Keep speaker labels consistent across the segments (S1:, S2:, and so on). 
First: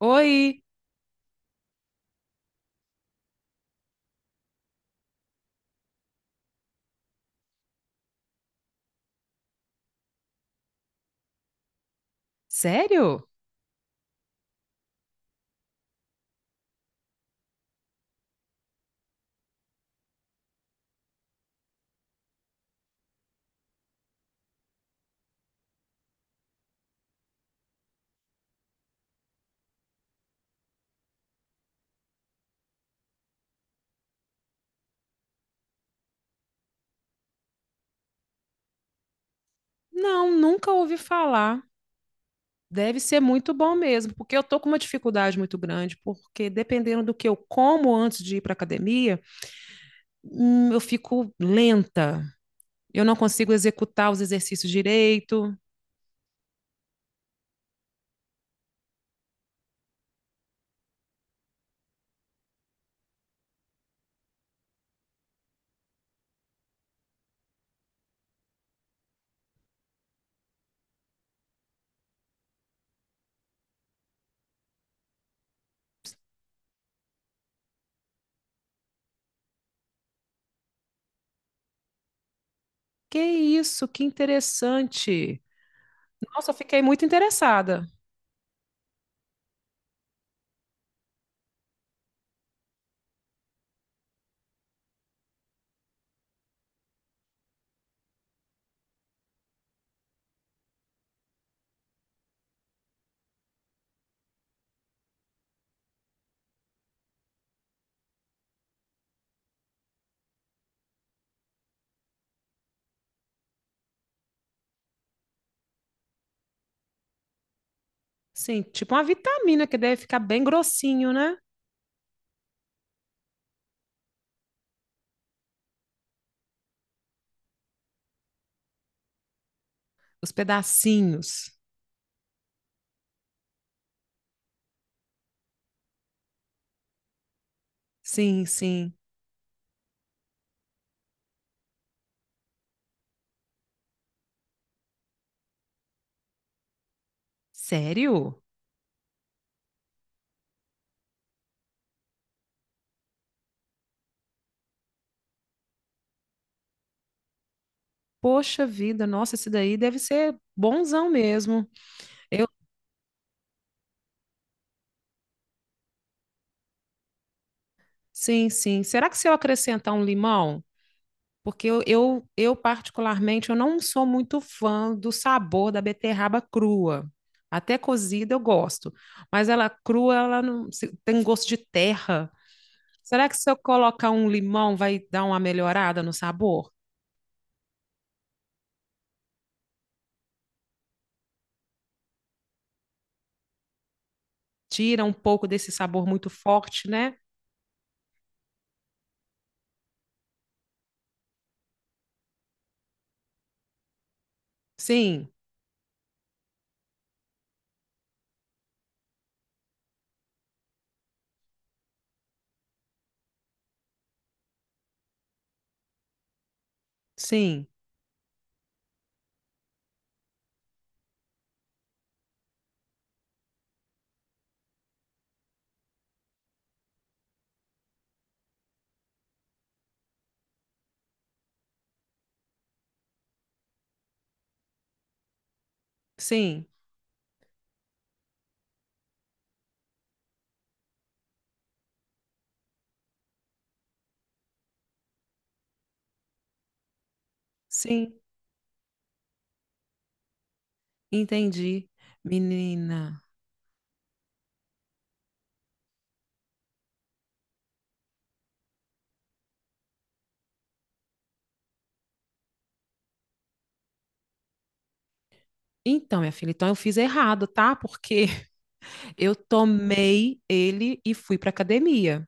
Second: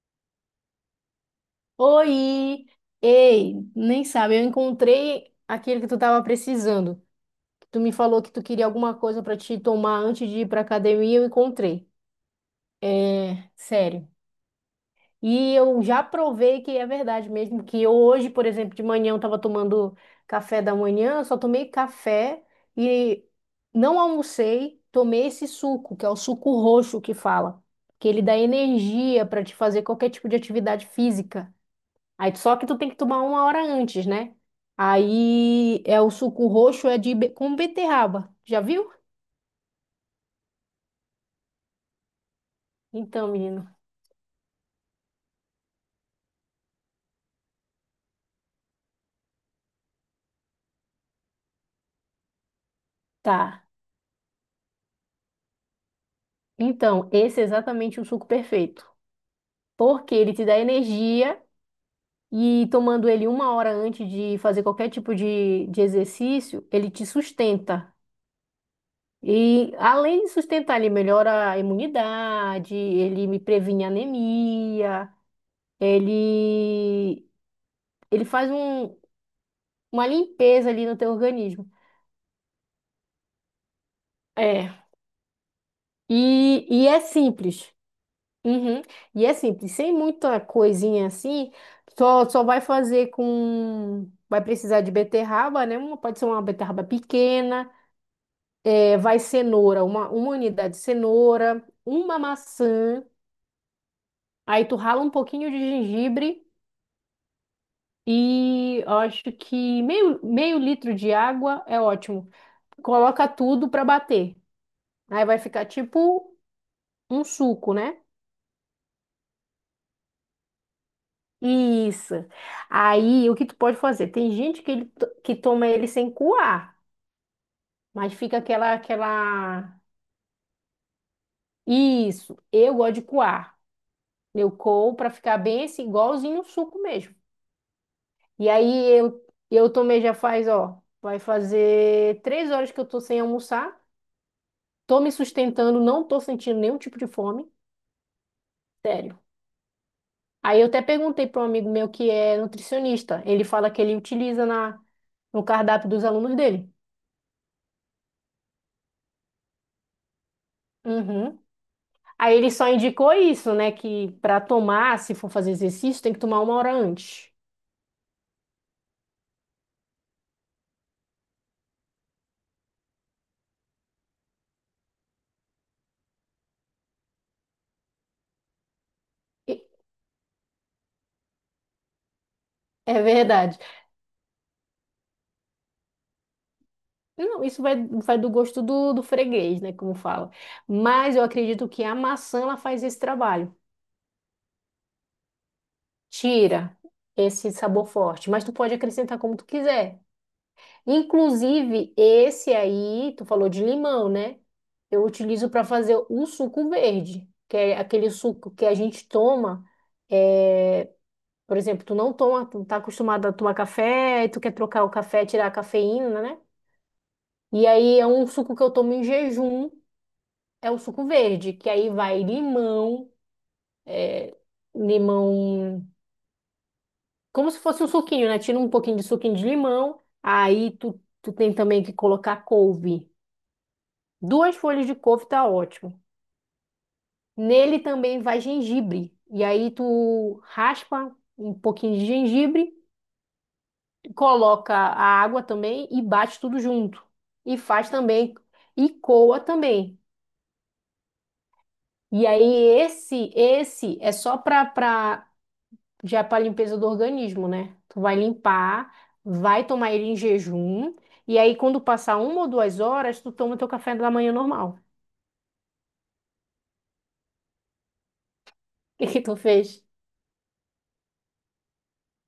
S1: Oi,
S2: Oi! Ei, nem sabe, eu encontrei aquilo que tu tava precisando. Tu me falou que tu queria alguma coisa pra te tomar antes de ir pra academia, eu encontrei.
S1: sério?
S2: É, sério. E eu já provei que é verdade mesmo, que eu hoje, por exemplo, de manhã eu tava tomando café da manhã, eu só tomei café e não almocei, tomei esse suco, que é o suco roxo que fala, que ele dá energia pra te fazer qualquer tipo de atividade física. Aí só que tu tem que tomar uma hora antes, né? Aí o suco roxo é de com beterraba. Já viu?
S1: Não, nunca ouvi falar. Deve ser
S2: Então,
S1: muito
S2: menino,
S1: bom mesmo, porque eu tô com uma dificuldade muito grande, porque dependendo do que eu como antes de ir para academia, eu fico lenta. Eu não consigo
S2: tá.
S1: executar os exercícios direito.
S2: Então, esse é exatamente o suco perfeito. Porque ele te dá energia e tomando ele uma hora antes de fazer qualquer tipo de exercício, ele te sustenta. E além de sustentar, ele melhora a imunidade, ele me previne anemia, ele, ele faz um, uma limpeza ali no teu organismo.
S1: Que isso, que
S2: É.
S1: interessante. Nossa, eu
S2: E,
S1: fiquei
S2: e é
S1: muito
S2: simples.
S1: interessada.
S2: Uhum. E é simples, sem muita coisinha assim, só vai fazer com. Vai precisar de beterraba, né? Pode ser uma beterraba pequena, vai cenoura, uma unidade de cenoura, uma maçã, aí tu rala um pouquinho de gengibre e eu acho que meio litro de água é ótimo. Coloca tudo pra bater. Aí vai ficar tipo um suco, né?
S1: Sim, tipo uma vitamina que deve ficar bem grossinho, né?
S2: Isso. Aí, o que tu pode fazer? Tem gente que, que toma ele sem coar, mas fica aquela...
S1: Os pedacinhos.
S2: Isso, eu gosto de coar. Eu coo pra ficar bem esse, igualzinho um suco mesmo.
S1: Sim,
S2: E aí,
S1: sim.
S2: eu tomei já faz, ó, vai fazer 3 horas que eu tô sem almoçar. Tô me sustentando, não tô sentindo nenhum tipo de fome,
S1: Sério?
S2: sério. Aí, eu até perguntei para um amigo meu que é nutricionista. Ele fala que ele utiliza no cardápio dos alunos dele.
S1: Poxa vida, nossa, esse daí deve ser bonzão
S2: Uhum.
S1: mesmo.
S2: Aí
S1: Eu,
S2: ele só indicou isso, né? Que para tomar, se for fazer exercício, tem que tomar uma hora antes.
S1: sim, sim. Será que se eu acrescentar um limão? Porque eu, particularmente, eu não sou muito fã do sabor da beterraba crua. Até cozida eu gosto, mas
S2: E-
S1: ela crua, ela tem gosto de terra.
S2: É
S1: Será que se eu
S2: verdade.
S1: colocar um limão vai dar uma melhorada no sabor?
S2: Não, isso vai do gosto do freguês, né? Como fala. Mas eu acredito que a maçã ela faz esse trabalho.
S1: Tira um pouco desse sabor muito
S2: Tira
S1: forte, né?
S2: esse sabor forte. Mas tu pode acrescentar como tu quiser. Inclusive, esse aí, tu falou de limão, né? Eu
S1: Sim,
S2: utilizo para fazer o suco verde, que é aquele suco que a gente toma. É, por exemplo, tu não toma, tu tá acostumado a tomar café, e tu quer trocar o café, tirar a cafeína, né?
S1: sim,
S2: E aí é um suco que eu tomo em jejum, é o suco verde, que aí vai limão, é, limão, como se fosse um suquinho, né? Tira um pouquinho de suquinho de limão, aí tu tem também que colocar couve. 2 folhas de couve tá ótimo.
S1: sim,
S2: Nele também vai gengibre. E aí tu raspa um pouquinho de gengibre coloca a água também e bate tudo junto. E faz
S1: sim.
S2: também e coa também.
S1: Entendi.
S2: E aí
S1: Menina.
S2: esse é só para já para limpeza do organismo, né? Tu vai limpar, vai tomar ele em jejum e aí quando passar 1 ou 2 horas, tu toma teu café da manhã normal.
S1: Então, minha filha, então eu fiz errado, tá? Porque
S2: O que que
S1: eu
S2: tu fez?
S1: tomei ele e fui para academia.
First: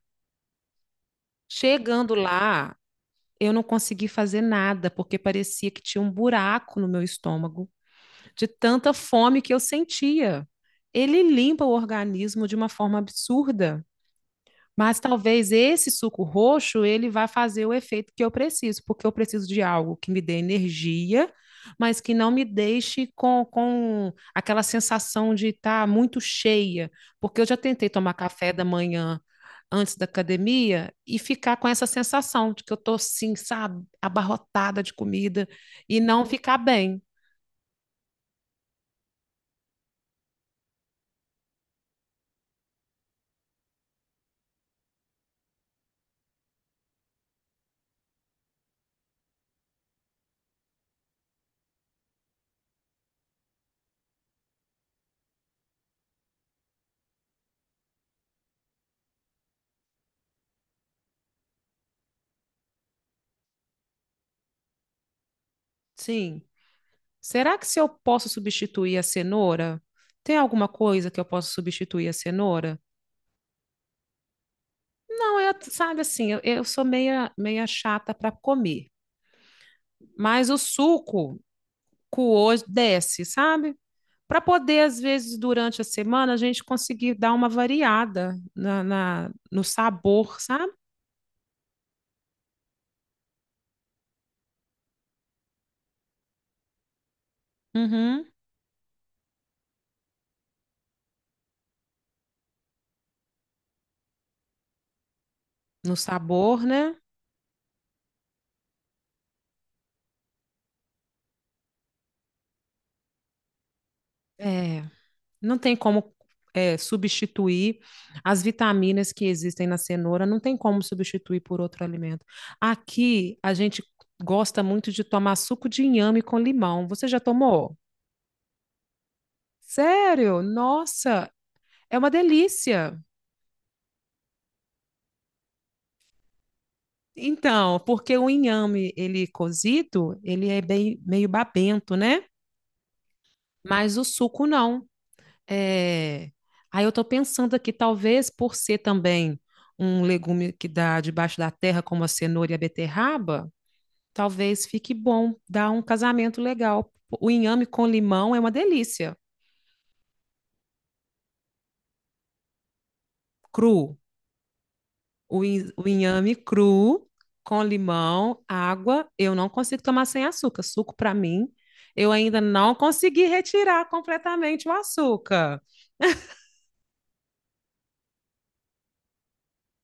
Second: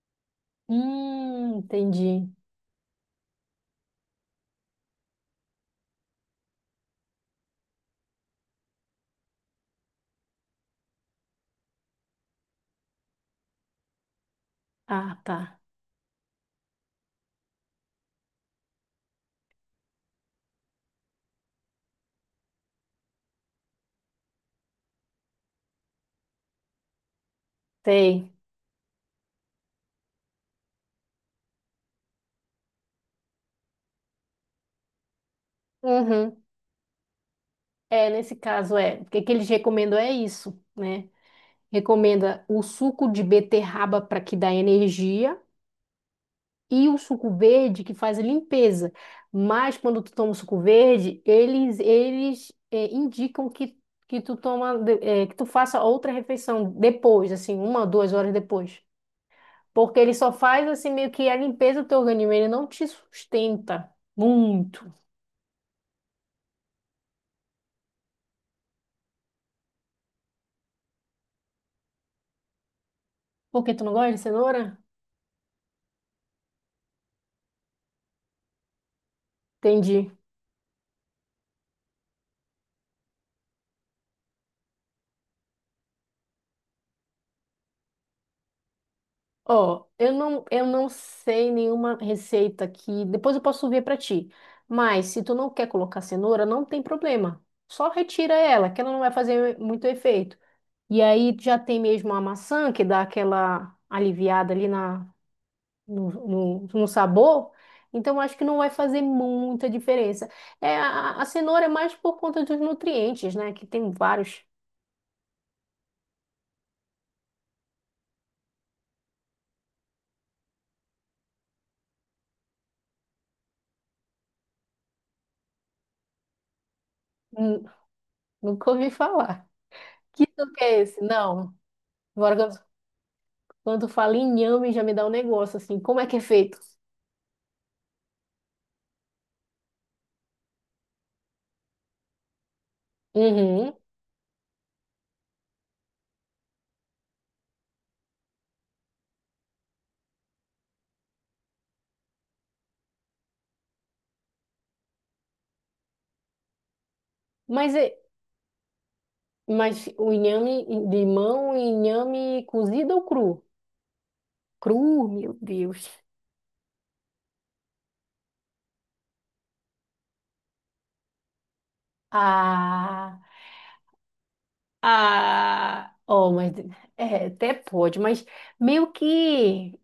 S1: Chegando
S2: Entendi.
S1: lá, eu não consegui fazer nada, porque parecia que tinha um buraco no meu estômago, de tanta fome que eu sentia. Ele limpa o organismo de uma forma absurda. Mas
S2: Ah, tá.
S1: talvez esse suco roxo ele vá fazer o efeito que eu preciso, porque eu preciso de algo que me dê energia, mas que não me deixe com aquela sensação de estar muito cheia, porque eu já tentei tomar
S2: Sei.
S1: café da manhã antes da academia e ficar com essa sensação de que eu estou assim, sabe, abarrotada de comida e não
S2: Uhum.
S1: ficar bem.
S2: É, nesse caso é, o que que eles recomendam é isso, né? Recomenda o suco de beterraba para que dá energia e o suco verde que faz a limpeza. Mas quando tu toma o suco verde, eles indicam que tu toma de- eh, que tu faça outra refeição depois, assim, uma, 2 horas depois, porque ele só faz assim meio que a limpeza do teu organismo, ele não te sustenta muito.
S1: Sim. Será que se eu posso substituir a cenoura? Tem alguma coisa que eu posso substituir a cenoura?
S2: Por que tu não gosta de cenoura?
S1: Não, eu, sabe assim, eu sou meia chata para comer,
S2: Entendi.
S1: mas o suco coou desce, sabe? Para poder, às vezes, durante a semana, a gente conseguir dar uma variada no
S2: Ó,
S1: sabor,
S2: eu
S1: sabe?
S2: não sei nenhuma receita que depois eu posso ver para ti. Mas se tu não quer colocar cenoura, não tem problema. Só
S1: Uhum,
S2: retira ela, que ela não vai fazer muito efeito. E aí já tem mesmo a maçã que dá aquela aliviada ali na,
S1: no
S2: no,
S1: sabor,
S2: no, no
S1: né?
S2: sabor. Então acho que não vai fazer muita diferença. É, a cenoura é mais por conta dos nutrientes, né? Que tem vários.
S1: É, não tem como substituir as vitaminas que existem na cenoura, não tem como substituir por outro alimento. Aqui, a gente gosta muito de tomar suco de inhame com limão. Você já
S2: Hum,
S1: tomou?
S2: Nunca ouvi falar. Que
S1: Sério?
S2: suco é esse?
S1: Nossa,
S2: Não.
S1: é uma delícia.
S2: Quando fala em inhame, já me dá um negócio assim. Como é que é feito?
S1: Então, porque o inhame, ele cozido, ele é bem, meio babento, né?
S2: Uhum.
S1: Mas o suco não. É... Aí eu tô pensando aqui, talvez por ser também um legume que dá debaixo da terra, como a cenoura e a beterraba, talvez fique bom, dá um casamento legal. O inhame
S2: Mas,
S1: com
S2: é-
S1: limão é uma delícia,
S2: mas o inhame de mão, e inhame cozido ou cru?
S1: cru.
S2: Cru, meu
S1: O
S2: Deus.
S1: inhame cru com limão, água, eu não consigo tomar sem açúcar. Suco para mim, eu ainda não
S2: Ah,
S1: consegui retirar completamente o açúcar.
S2: ah. Oh, mas é, até pode, mas meio que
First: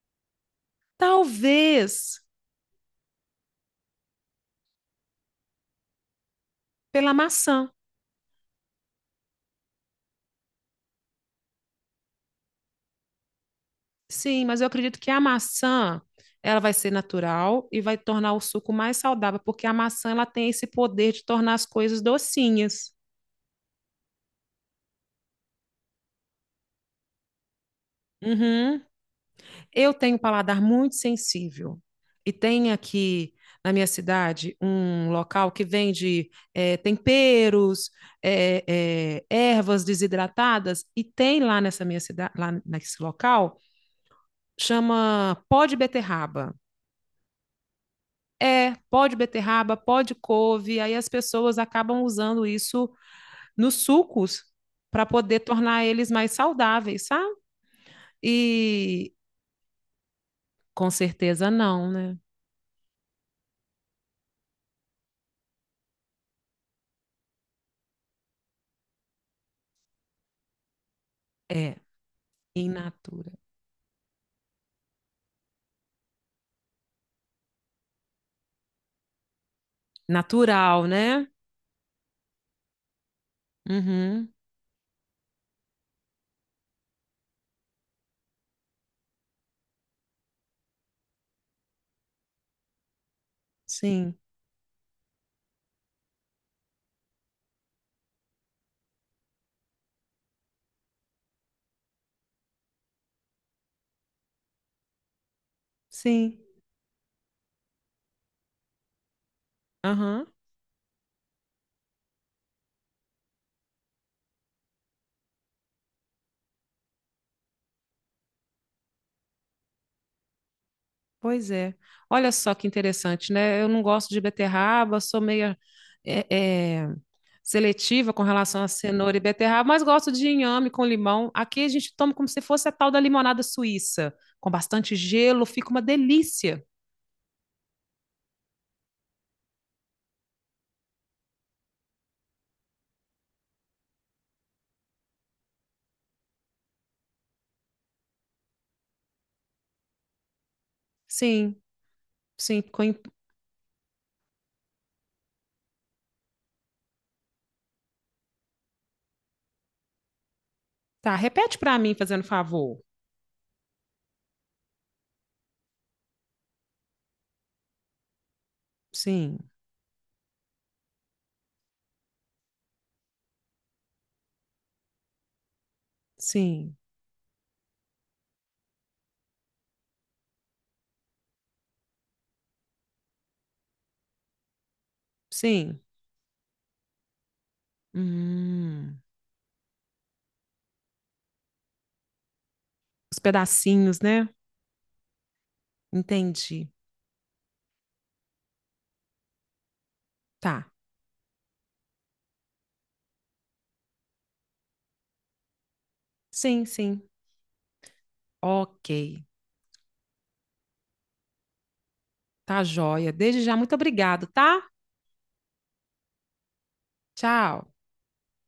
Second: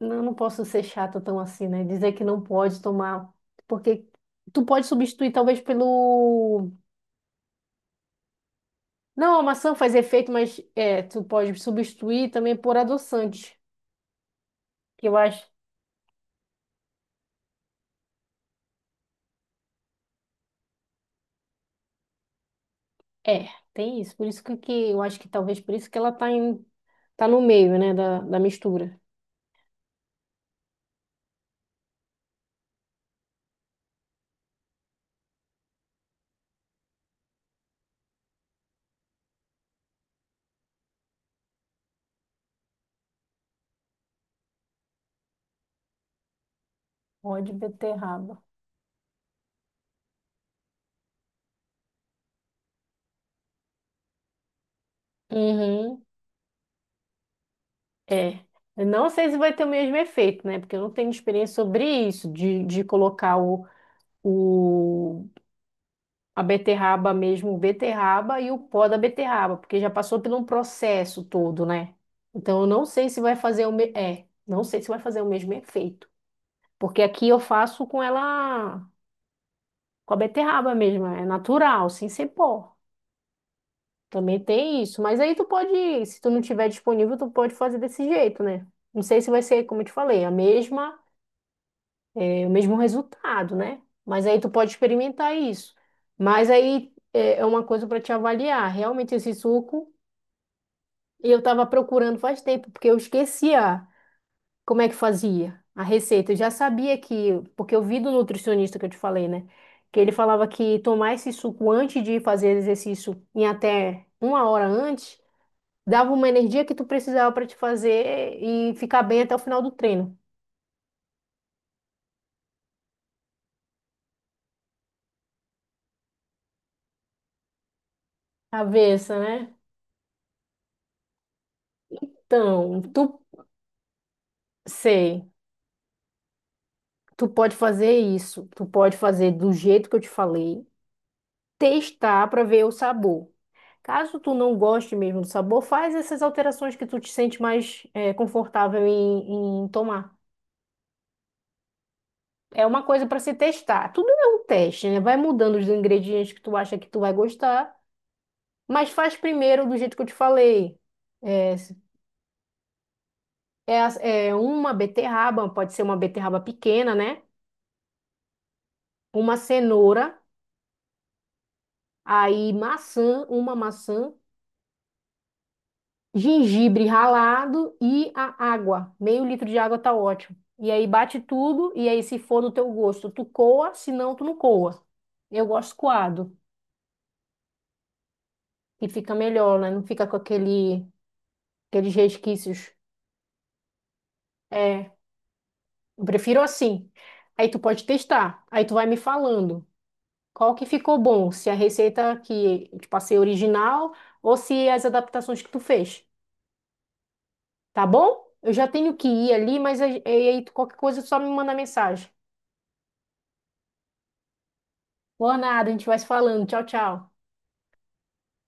S2: não posso ser chata tão assim, né? Dizer
S1: Talvez
S2: que não pode tomar, porque tu pode substituir talvez pelo.
S1: pela maçã.
S2: Não, a maçã faz efeito, mas é, tu pode substituir também por adoçante,
S1: Sim, mas eu acredito
S2: que
S1: que
S2: eu
S1: a
S2: acho.
S1: maçã ela vai ser natural e vai tornar o suco mais saudável, porque a maçã ela tem esse poder de tornar as coisas docinhas.
S2: É, tem isso. Por isso que eu acho que talvez por isso que ela tá no meio, né, da
S1: Uhum.
S2: mistura.
S1: Eu tenho um paladar muito sensível e tem aqui na minha cidade um local que vende temperos, é, ervas desidratadas e tem lá nessa minha cidade, lá nesse local, chama pó de beterraba.
S2: Ó de beterraba.
S1: É, pó de beterraba, pó de couve, aí as pessoas acabam usando isso nos sucos para poder tornar
S2: Uhum,
S1: eles mais saudáveis, sabe?
S2: é. Eu não
S1: E
S2: sei se vai ter o mesmo efeito, né? Porque eu
S1: com
S2: não tenho
S1: certeza
S2: experiência
S1: não,
S2: sobre
S1: né?
S2: isso, de colocar o, a beterraba mesmo, beterraba e o pó da beterraba, porque já passou por um processo todo,
S1: É,
S2: né? Então eu
S1: in
S2: não sei se
S1: natura.
S2: vai fazer o me... é, não sei se vai fazer o mesmo efeito. Porque aqui eu faço com ela com a beterraba
S1: Natural,
S2: mesmo, é
S1: né?
S2: natural, sem ser pó.
S1: Uhum.
S2: Também tem isso. Mas aí tu pode, se tu não tiver disponível, tu pode fazer desse jeito, né? Não sei se vai ser, como eu te falei, o mesmo resultado, né?
S1: Sim,
S2: Mas aí tu pode experimentar isso. Mas aí é uma coisa para te avaliar. Realmente esse suco, eu tava procurando faz tempo, porque eu esquecia. Como é que fazia a receita? Eu
S1: sim.
S2: já sabia que, porque eu vi do nutricionista que eu te falei, né? Que ele
S1: Aham.
S2: falava que tomar esse suco antes de fazer exercício em até uma hora antes, dava uma energia que tu precisava para te fazer e ficar bem até o final do treino.
S1: Pois é. Olha só que interessante, né? Eu não gosto de beterraba, sou meio seletiva com relação a cenoura
S2: Cabeça,
S1: e
S2: né?
S1: beterraba, mas gosto de inhame com limão. Aqui a gente toma como se fosse a
S2: Então,
S1: tal da limonada suíça, com bastante
S2: sei,
S1: gelo, fica uma delícia.
S2: tu pode fazer isso, tu pode fazer do jeito que eu te falei, testar para ver o sabor. Caso tu não goste mesmo do sabor, faz essas alterações que tu te sente mais confortável em tomar.
S1: Sim, sim.
S2: É uma
S1: Ficou em-
S2: coisa para se testar. Tudo é um teste, né? Vai mudando os ingredientes que tu acha que tu vai gostar, mas faz primeiro do jeito que eu te falei.
S1: Tá,
S2: É,
S1: repete
S2: se-
S1: para mim, fazendo favor.
S2: É uma beterraba, pode ser uma beterraba pequena, né? Uma
S1: Sim,
S2: cenoura, aí maçã, uma maçã.
S1: sim,
S2: Gengibre ralado e a água. Meio litro de água tá ótimo. E aí bate tudo, e aí se for do teu gosto, tu coa, se não, tu não coa. Eu gosto
S1: sim.
S2: coado, e
S1: Hum,
S2: fica melhor, né? Não fica com aqueles resquícios.
S1: os pedacinhos, né?
S2: É, eu prefiro
S1: Entendi.
S2: assim. Aí tu pode testar, aí tu vai me falando qual que
S1: Tá.
S2: ficou bom, se a receita que eu te passei é original ou se as adaptações que tu fez,
S1: Sim, sim.
S2: tá bom? Eu já
S1: Ok.
S2: tenho que ir ali, mas qualquer coisa só me manda mensagem.
S1: Tá joia. Desde já, muito obrigado, tá?
S2: Boa nada, a gente vai se falando. Tchau, tchau.
S1: Tchau.